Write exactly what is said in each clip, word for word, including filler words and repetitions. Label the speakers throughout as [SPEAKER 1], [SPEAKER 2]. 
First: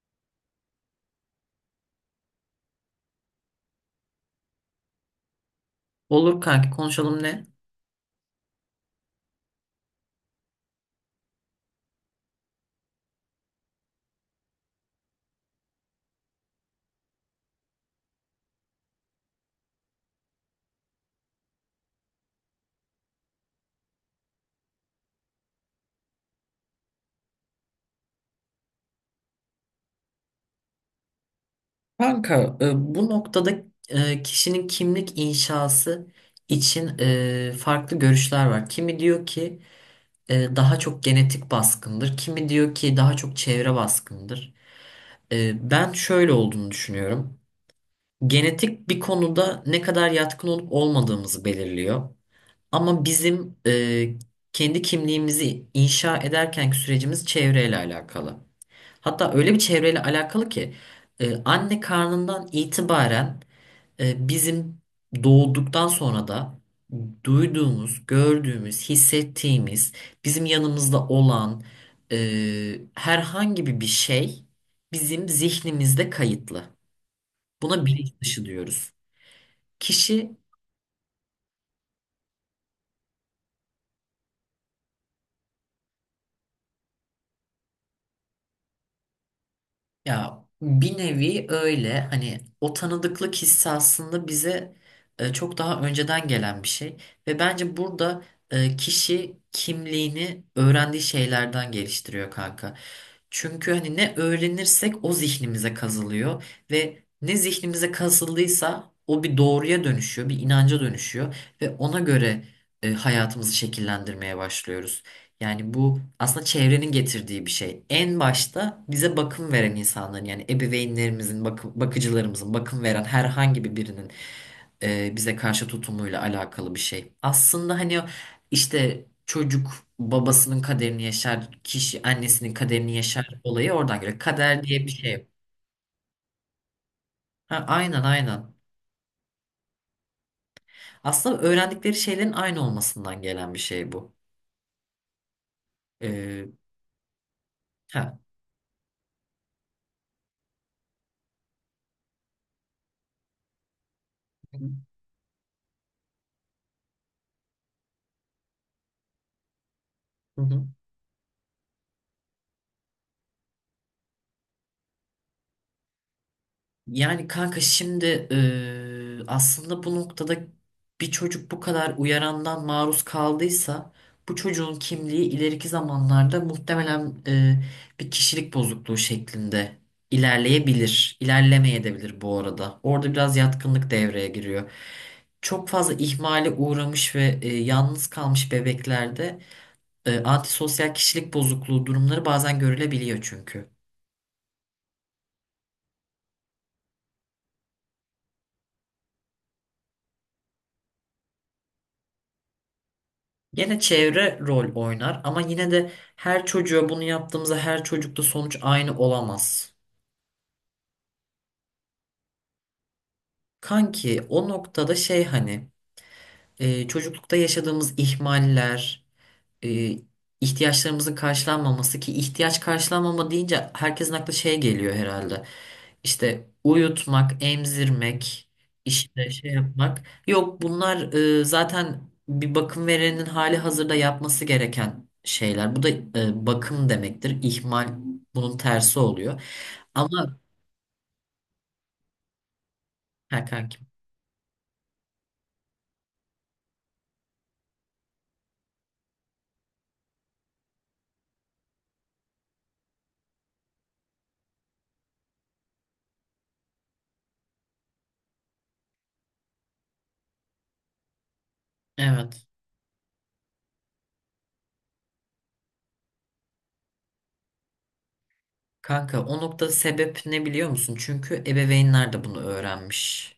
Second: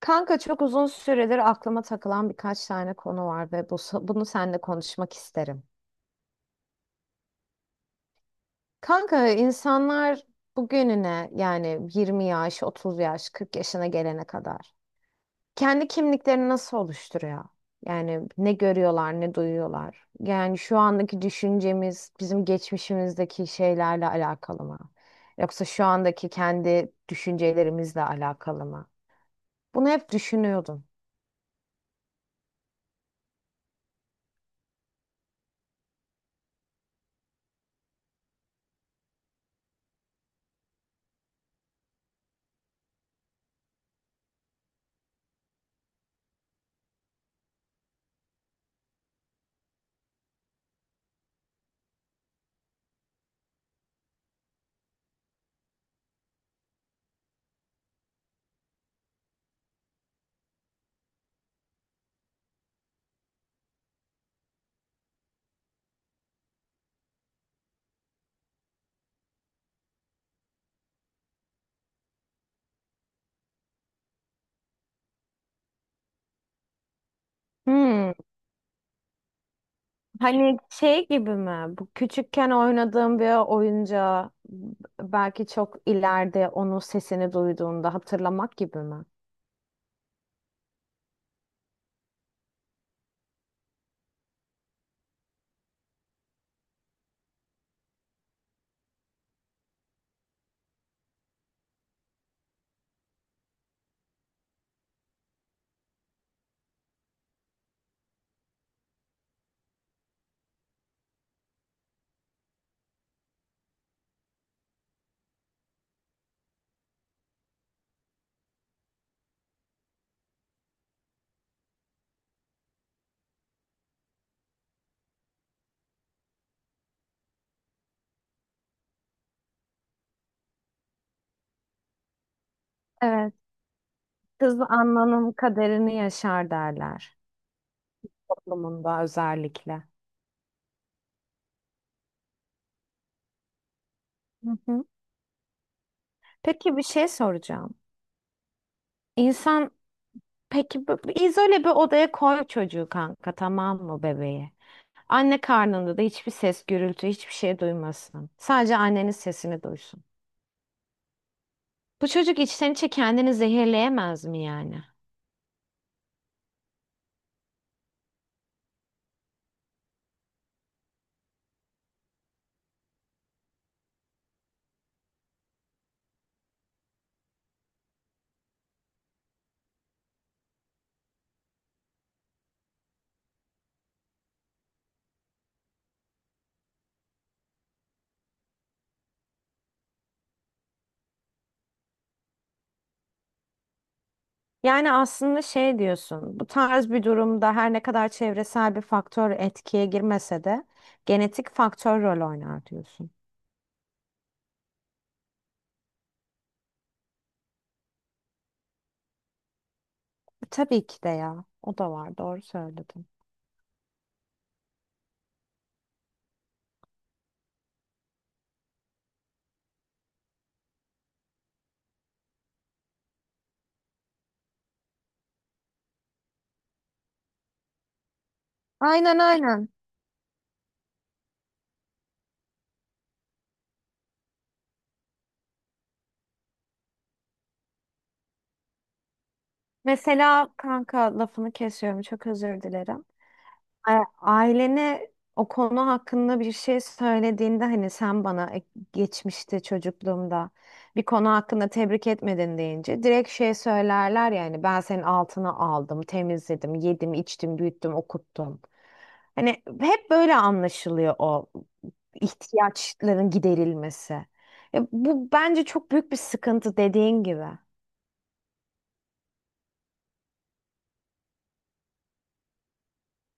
[SPEAKER 1] Kanka, çok uzun süredir aklıma takılan birkaç tane konu var ve bu, bunu seninle konuşmak isterim.
[SPEAKER 2] Olur kanki, konuşalım, ne?
[SPEAKER 1] Kanka, insanlar bugününe yani yirmi yaş, otuz yaş, kırk yaşına gelene kadar kendi kimliklerini nasıl oluşturuyor? Yani ne görüyorlar, ne duyuyorlar? Yani şu andaki düşüncemiz bizim geçmişimizdeki şeylerle alakalı mı? Yoksa şu andaki kendi düşüncelerimizle alakalı mı? Bunu hep düşünüyordum.
[SPEAKER 2] Kanka, e, bu noktada e, kişinin kimlik inşası için e, farklı görüşler var. Kimi diyor ki e, daha çok genetik baskındır. Kimi diyor ki daha çok çevre baskındır. E, ben şöyle olduğunu düşünüyorum. Genetik bir konuda ne kadar yatkın olup olmadığımızı belirliyor. Ama bizim e, kendi kimliğimizi inşa ederkenki sürecimiz çevreyle alakalı. Hatta öyle bir çevreyle alakalı ki e, anne karnından itibaren e, bizim doğduktan sonra da duyduğumuz, gördüğümüz, hissettiğimiz, bizim yanımızda olan e, herhangi bir bir şey bizim zihnimizde kayıtlı. Buna
[SPEAKER 1] Hmm.
[SPEAKER 2] bilinç dışı diyoruz. Kişi...
[SPEAKER 1] Hani şey gibi mi? Bu küçükken oynadığım bir oyuncağı belki çok ileride onun sesini duyduğunda hatırlamak gibi mi?
[SPEAKER 2] Ya bir nevi öyle, hani o tanıdıklık hissi aslında bize e, çok daha önceden gelen bir şey ve bence burada e, kişi kimliğini öğrendiği şeylerden geliştiriyor kanka. Çünkü hani ne öğrenirsek o zihnimize kazılıyor ve ne zihnimize kazıldıysa o bir doğruya dönüşüyor, bir inanca dönüşüyor ve ona göre e, hayatımızı şekillendirmeye başlıyoruz. Yani bu aslında çevrenin getirdiği bir şey. En başta bize bakım veren insanların, yani ebeveynlerimizin, bakı- bakıcılarımızın, bakım veren herhangi bir birinin e, bize karşı tutumuyla alakalı bir şey. Aslında hani o işte çocuk babasının kaderini yaşar, kişi annesinin kaderini yaşar
[SPEAKER 1] Evet.
[SPEAKER 2] olayı oradan geliyor.
[SPEAKER 1] Kız
[SPEAKER 2] Kader diye bir şey yok.
[SPEAKER 1] anlanın kaderini yaşar derler
[SPEAKER 2] Ha, aynen aynen.
[SPEAKER 1] toplumunda özellikle.
[SPEAKER 2] Aslında öğrendikleri şeylerin aynı olmasından gelen bir şey bu.
[SPEAKER 1] Hı hı.
[SPEAKER 2] Ee,
[SPEAKER 1] Peki bir şey soracağım.
[SPEAKER 2] ha.
[SPEAKER 1] İnsan, peki bu- bu izole bir odaya koy çocuğu kanka, tamam mı, bebeği? Anne karnında da hiçbir ses, gürültü, hiçbir şey duymasın. Sadece annenin sesini duysun.
[SPEAKER 2] Hı hı.
[SPEAKER 1] Bu çocuk içten içe kendini zehirleyemez mi yani?
[SPEAKER 2] Yani kanka şimdi, eee, aslında bu noktada bir çocuk bu kadar uyarandan maruz kaldıysa bu çocuğun kimliği ileriki zamanlarda muhtemelen eee, bir kişilik bozukluğu şeklinde ilerleyebilir. İlerlemeyebilir bu arada. Orada biraz yatkınlık devreye giriyor. Çok fazla ihmale uğramış ve eee, yalnız kalmış bebeklerde eee, antisosyal kişilik bozukluğu durumları bazen görülebiliyor çünkü.
[SPEAKER 1] Yani aslında şey diyorsun, bu tarz bir durumda her ne kadar çevresel bir faktör etkiye girmese de genetik faktör rol oynar diyorsun.
[SPEAKER 2] Gene çevre rol oynar ama yine de her çocuğa bunu yaptığımızda her çocukta sonuç aynı olamaz.
[SPEAKER 1] E, Tabii ki de ya. O da var. Doğru söyledin.
[SPEAKER 2] Kanki, o noktada şey, hani e, çocuklukta yaşadığımız ihmaller, e, ihtiyaçlarımızın karşılanmaması ki ihtiyaç karşılanmama deyince herkesin aklı şey geliyor herhalde. İşte uyutmak, emzirmek,
[SPEAKER 1] Aynen
[SPEAKER 2] işte şey
[SPEAKER 1] aynen.
[SPEAKER 2] yapmak. Yok, bunlar e, zaten bir bakım verenin hali hazırda yapması gereken şeyler. Bu da e, bakım demektir. İhmal bunun tersi oluyor. Ama...
[SPEAKER 1] Mesela kanka, lafını kesiyorum, çok özür dilerim.
[SPEAKER 2] ha kankim.
[SPEAKER 1] A- Ailene o konu hakkında bir şey söylediğinde hani sen bana e, geçmişte çocukluğumda bir konu hakkında tebrik etmedin deyince direkt şey söylerler: yani ben senin altına aldım, temizledim, yedim, içtim, büyüttüm, okuttum. Hani hep böyle anlaşılıyor o
[SPEAKER 2] Evet.
[SPEAKER 1] ihtiyaçların giderilmesi. E, bu bence çok büyük bir sıkıntı dediğin gibi.
[SPEAKER 2] Kanka, o nokta sebep ne biliyor musun? Çünkü ebeveynler de bunu öğrenmiş.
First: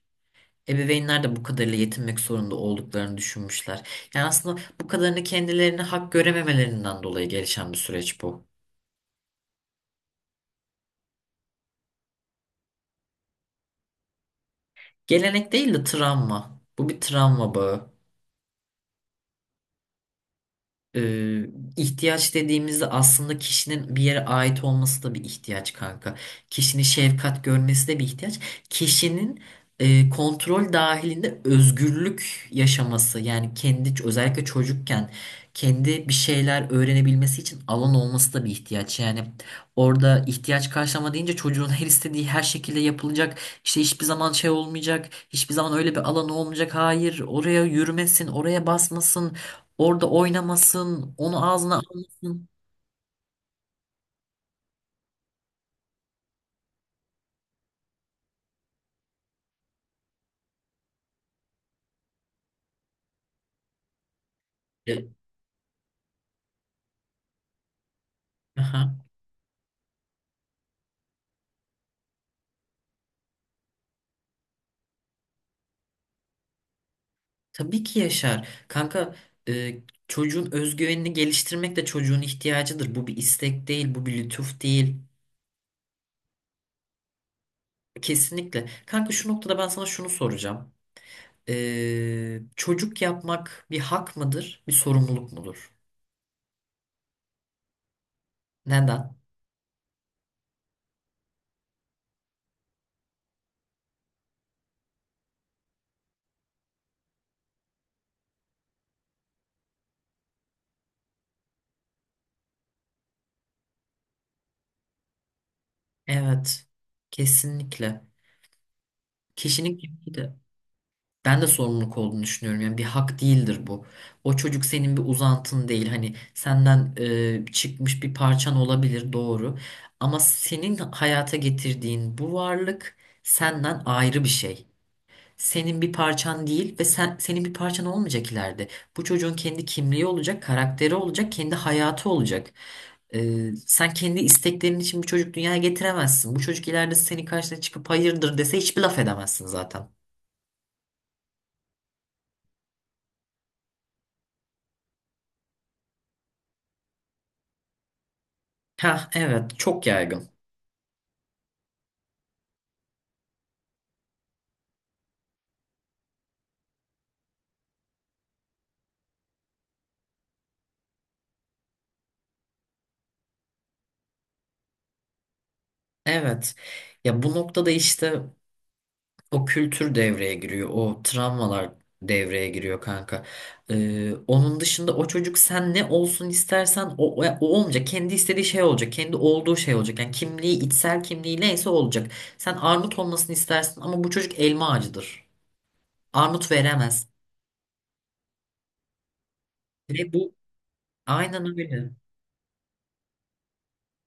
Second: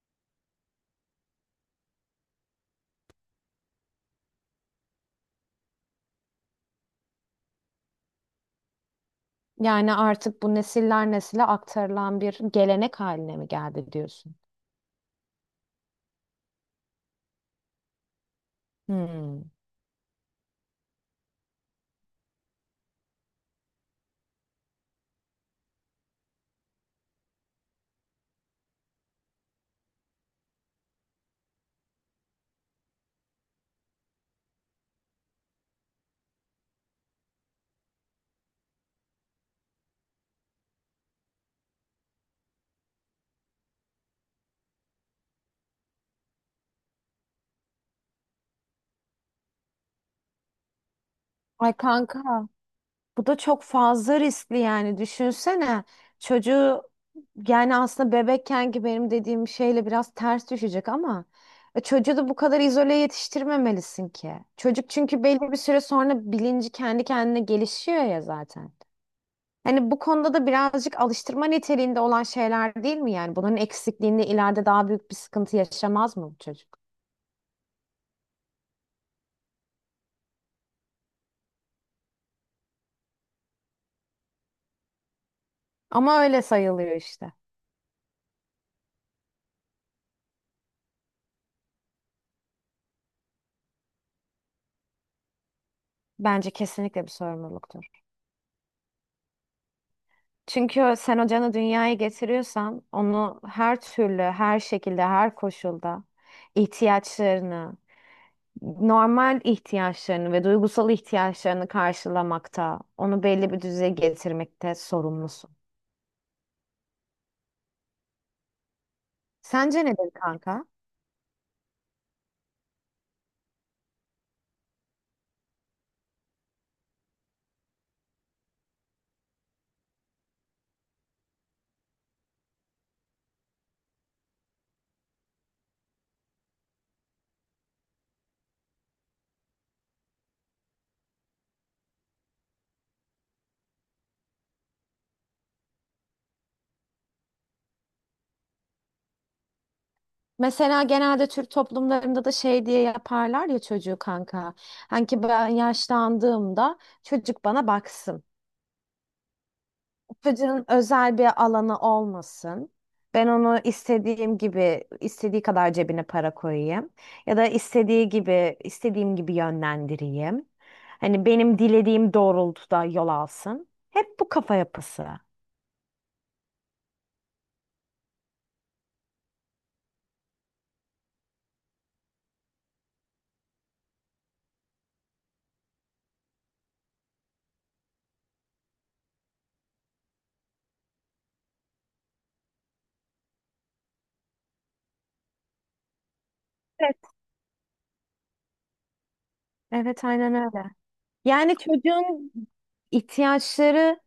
[SPEAKER 2] Ebeveynler de bu kadarıyla yetinmek zorunda olduklarını düşünmüşler. Yani aslında bu kadarını kendilerine hak görememelerinden dolayı gelişen bir süreç bu.
[SPEAKER 1] Yani artık bu nesiller nesile aktarılan bir gelenek haline mi geldi diyorsun?
[SPEAKER 2] Gelenek değil de travma. Bu bir travma bağı.
[SPEAKER 1] Hmm.
[SPEAKER 2] Ee, ihtiyaç dediğimizde aslında kişinin bir yere ait olması da bir ihtiyaç kanka. Kişinin şefkat görmesi de bir ihtiyaç. Kişinin e, kontrol dahilinde özgürlük yaşaması, yani kendi özellikle çocukken kendi bir şeyler öğrenebilmesi için alan olması da bir ihtiyaç. Yani orada ihtiyaç karşılama deyince çocuğun her istediği her şekilde yapılacak. İşte hiçbir zaman şey olmayacak. Hiçbir zaman öyle bir alan olmayacak. Hayır, oraya yürümesin, oraya basmasın. Orada oynamasın, onu
[SPEAKER 1] Ay
[SPEAKER 2] ağzına almasın.
[SPEAKER 1] kanka, bu da çok fazla riskli. Yani düşünsene, çocuğu, yani aslında bebekken ki benim dediğim şeyle biraz ters düşecek ama e, çocuğu da bu kadar izole yetiştirmemelisin ki. Çocuk
[SPEAKER 2] E,
[SPEAKER 1] çünkü belli bir süre sonra bilinci kendi kendine gelişiyor ya zaten.
[SPEAKER 2] aha.
[SPEAKER 1] Hani bu konuda da birazcık alıştırma niteliğinde olan şeyler değil mi yani? Bunun eksikliğinde ileride daha büyük bir sıkıntı yaşamaz mı bu çocuk?
[SPEAKER 2] Tabii ki yaşar. Kanka, e, çocuğun özgüvenini geliştirmek de çocuğun ihtiyacıdır. Bu bir istek değil, bu bir lütuf değil.
[SPEAKER 1] Ama öyle sayılıyor işte.
[SPEAKER 2] Kesinlikle. Kanka, şu noktada ben sana şunu soracağım. E, çocuk yapmak bir hak mıdır, bir sorumluluk mudur?
[SPEAKER 1] Bence kesinlikle bir sorumluluktur.
[SPEAKER 2] Neden?
[SPEAKER 1] Çünkü sen o canı dünyaya getiriyorsan onu her türlü, her şekilde, her koşulda ihtiyaçlarını, normal ihtiyaçlarını ve duygusal ihtiyaçlarını karşılamakta, onu belli bir düzeye getirmekte sorumlusun.
[SPEAKER 2] Evet. Kesinlikle. Kişinin
[SPEAKER 1] Sence nedir
[SPEAKER 2] kimliği de.
[SPEAKER 1] kanka?
[SPEAKER 2] Ben de sorumluluk olduğunu düşünüyorum. Yani bir hak değildir bu. O çocuk senin bir uzantın değil. Hani senden e, çıkmış bir parçan olabilir, doğru. Ama senin hayata getirdiğin bu varlık senden ayrı bir şey. Senin bir parçan değil ve sen senin bir parçan olmayacak ileride. Bu çocuğun kendi kimliği olacak, karakteri olacak, kendi hayatı olacak. Ee, sen kendi isteklerin için bir çocuk dünyaya getiremezsin. Bu çocuk ileride senin karşına çıkıp hayırdır dese hiçbir laf edemezsin zaten.
[SPEAKER 1] Mesela genelde Türk toplumlarında da şey diye yaparlar ya çocuğu kanka. Hani ki ben yaşlandığımda çocuk bana baksın.
[SPEAKER 2] Ha, evet çok yaygın.
[SPEAKER 1] Çocuğun özel bir alanı olmasın. Ben onu istediğim gibi, istediği kadar cebine para koyayım. Ya da istediği gibi, istediğim gibi yönlendireyim. Hani benim dilediğim doğrultuda yol alsın. Hep bu kafa yapısı.
[SPEAKER 2] Evet. Ya, bu noktada işte o kültür devreye giriyor. O travmalar devreye giriyor kanka. Ee, onun dışında o çocuk sen ne olsun istersen o, o o olmayacak. Kendi istediği şey olacak. Kendi olduğu şey olacak. Yani kimliği, içsel kimliği neyse olacak. Sen armut olmasını istersin ama bu çocuk elma ağacıdır. Armut
[SPEAKER 1] Evet.
[SPEAKER 2] veremez.
[SPEAKER 1] Evet,
[SPEAKER 2] Ve bu...
[SPEAKER 1] aynen öyle.
[SPEAKER 2] aynen
[SPEAKER 1] Yani
[SPEAKER 2] öyle.
[SPEAKER 1] çocuğun ihtiyaçları,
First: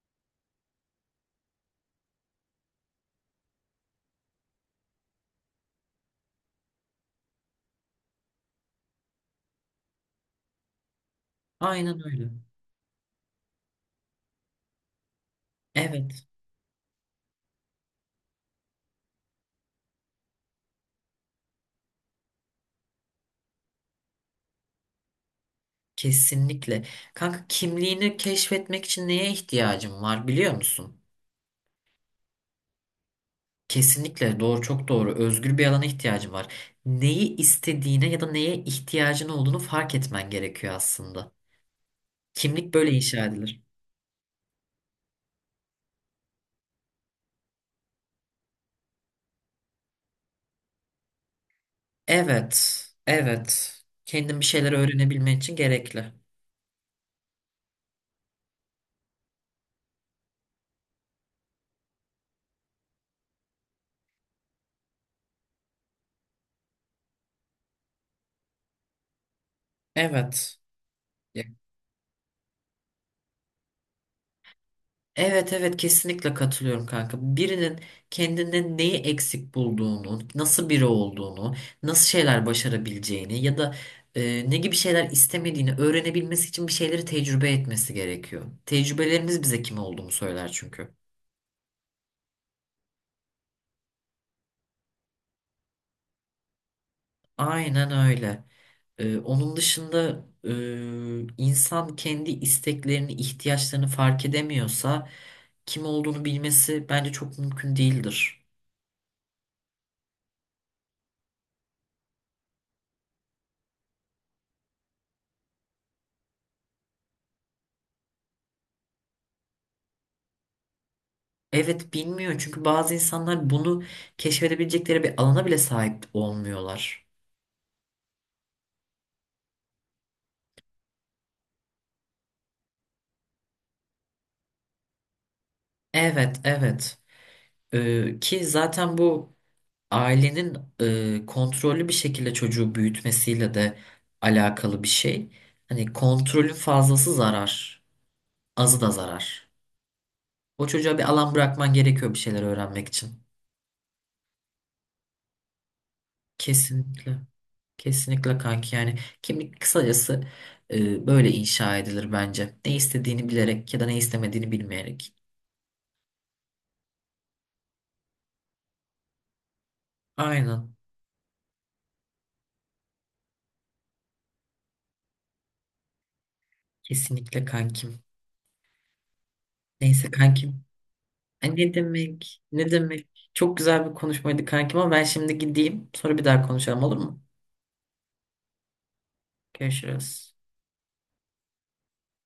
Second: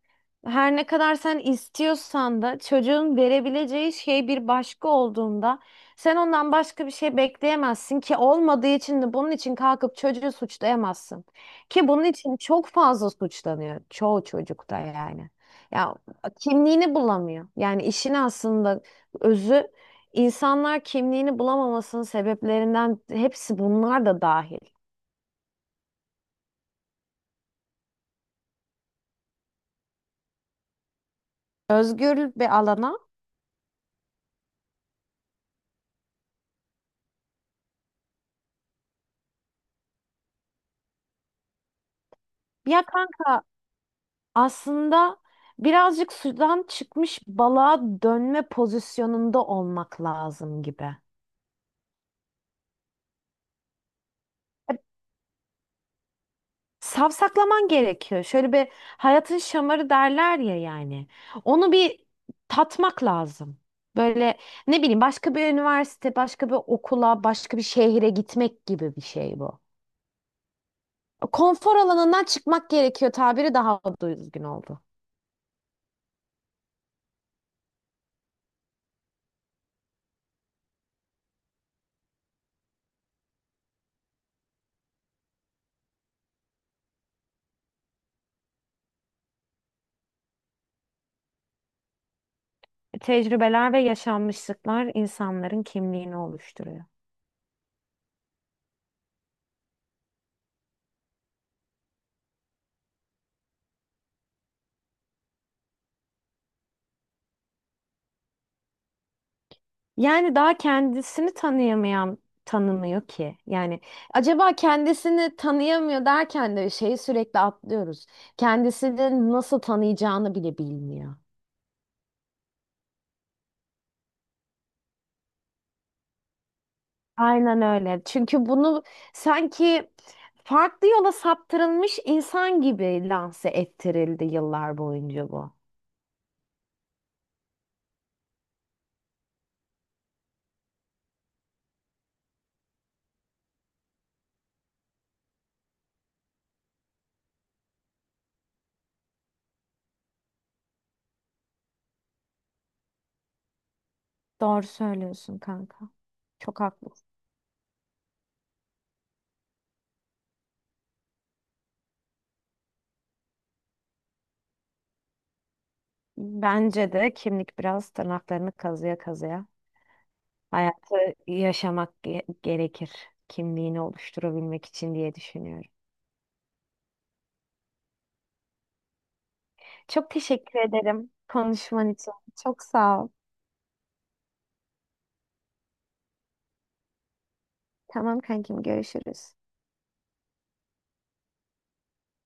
[SPEAKER 1] her ne kadar sen istiyorsan da çocuğun verebileceği şey bir başka olduğunda sen ondan başka bir şey bekleyemezsin ki, olmadığı için de bunun için kalkıp çocuğu suçlayamazsın. Ki
[SPEAKER 2] Aynen
[SPEAKER 1] bunun
[SPEAKER 2] öyle.
[SPEAKER 1] için çok fazla suçlanıyor çoğu çocukta yani. Ya
[SPEAKER 2] Evet.
[SPEAKER 1] kimliğini bulamıyor. Yani işin aslında özü, insanlar kimliğini bulamamasının sebeplerinden hepsi bunlar da dahil.
[SPEAKER 2] Kesinlikle. Kanka, kimliğini keşfetmek için neye ihtiyacın var biliyor musun?
[SPEAKER 1] Özgür bir alana,
[SPEAKER 2] Kesinlikle doğru, çok doğru. Özgür bir alana ihtiyacın var. Neyi istediğine ya da neye ihtiyacın olduğunu fark etmen gerekiyor aslında. Kimlik
[SPEAKER 1] ya
[SPEAKER 2] böyle inşa
[SPEAKER 1] kanka,
[SPEAKER 2] edilir.
[SPEAKER 1] aslında birazcık sudan çıkmış balığa dönme pozisyonunda olmak lazım gibi.
[SPEAKER 2] Evet, evet. Kendin bir şeyler
[SPEAKER 1] E,
[SPEAKER 2] öğrenebilmen için gerekli.
[SPEAKER 1] Savsaklaman gerekiyor. Şöyle bir hayatın şamarı derler ya yani. Onu bir tatmak lazım. Böyle, ne bileyim, başka bir üniversite, başka bir okula, başka bir şehire gitmek gibi bir şey bu.
[SPEAKER 2] Evet.
[SPEAKER 1] Konfor alanından çıkmak gerekiyor, tabiri daha düzgün oldu.
[SPEAKER 2] Evet, evet kesinlikle katılıyorum kanka. Birinin kendinde neyi eksik bulduğunu, nasıl biri olduğunu, nasıl şeyler başarabileceğini ya da e, ne gibi şeyler istemediğini öğrenebilmesi için bir şeyleri tecrübe etmesi gerekiyor. Tecrübelerimiz bize kim olduğunu söyler çünkü.
[SPEAKER 1] Tecrübeler ve yaşanmışlıklar insanların kimliğini oluşturuyor.
[SPEAKER 2] Aynen öyle. E, onun dışında e, insan kendi isteklerini, ihtiyaçlarını fark edemiyorsa kim olduğunu bilmesi bence çok mümkün değildir.
[SPEAKER 1] Yani daha kendisini tanıyamayan tanımıyor ki. Yani acaba kendisini tanıyamıyor derken de şeyi sürekli atlıyoruz. Kendisini nasıl tanıyacağını bile bilmiyor.
[SPEAKER 2] Evet, bilmiyor çünkü bazı insanlar bunu keşfedebilecekleri bir alana bile sahip olmuyorlar.
[SPEAKER 1] Aynen öyle. Çünkü bunu sanki farklı yola saptırılmış insan gibi lanse ettirildi yıllar boyunca bu.
[SPEAKER 2] Evet, evet. Ee, ki zaten bu ailenin e, kontrollü bir şekilde çocuğu büyütmesiyle de alakalı bir şey. Hani kontrolün fazlası zarar, azı da zarar. O çocuğa bir alan bırakman gerekiyor bir şeyler öğrenmek için.
[SPEAKER 1] Doğru söylüyorsun kanka. Çok haklısın.
[SPEAKER 2] Kesinlikle. Kesinlikle kanki, yani kimlik kısacası e, böyle inşa edilir bence. Ne istediğini bilerek ya da ne istemediğini bilmeyerek.
[SPEAKER 1] Bence de kimlik biraz tırnaklarını kazıya kazıya
[SPEAKER 2] Aynen.
[SPEAKER 1] hayatı yaşamak ge- gerekir. Kimliğini oluşturabilmek için diye düşünüyorum.
[SPEAKER 2] Kesinlikle kankim. Neyse
[SPEAKER 1] Çok teşekkür
[SPEAKER 2] kankim.
[SPEAKER 1] ederim
[SPEAKER 2] Ay, ne
[SPEAKER 1] konuşman için.
[SPEAKER 2] demek?
[SPEAKER 1] Çok
[SPEAKER 2] Ne
[SPEAKER 1] sağ
[SPEAKER 2] demek?
[SPEAKER 1] ol.
[SPEAKER 2] Çok güzel bir konuşmaydı kankim ama ben şimdi gideyim. Sonra bir daha konuşalım, olur mu?
[SPEAKER 1] Tamam kankim, görüşürüz.
[SPEAKER 2] Görüşürüz.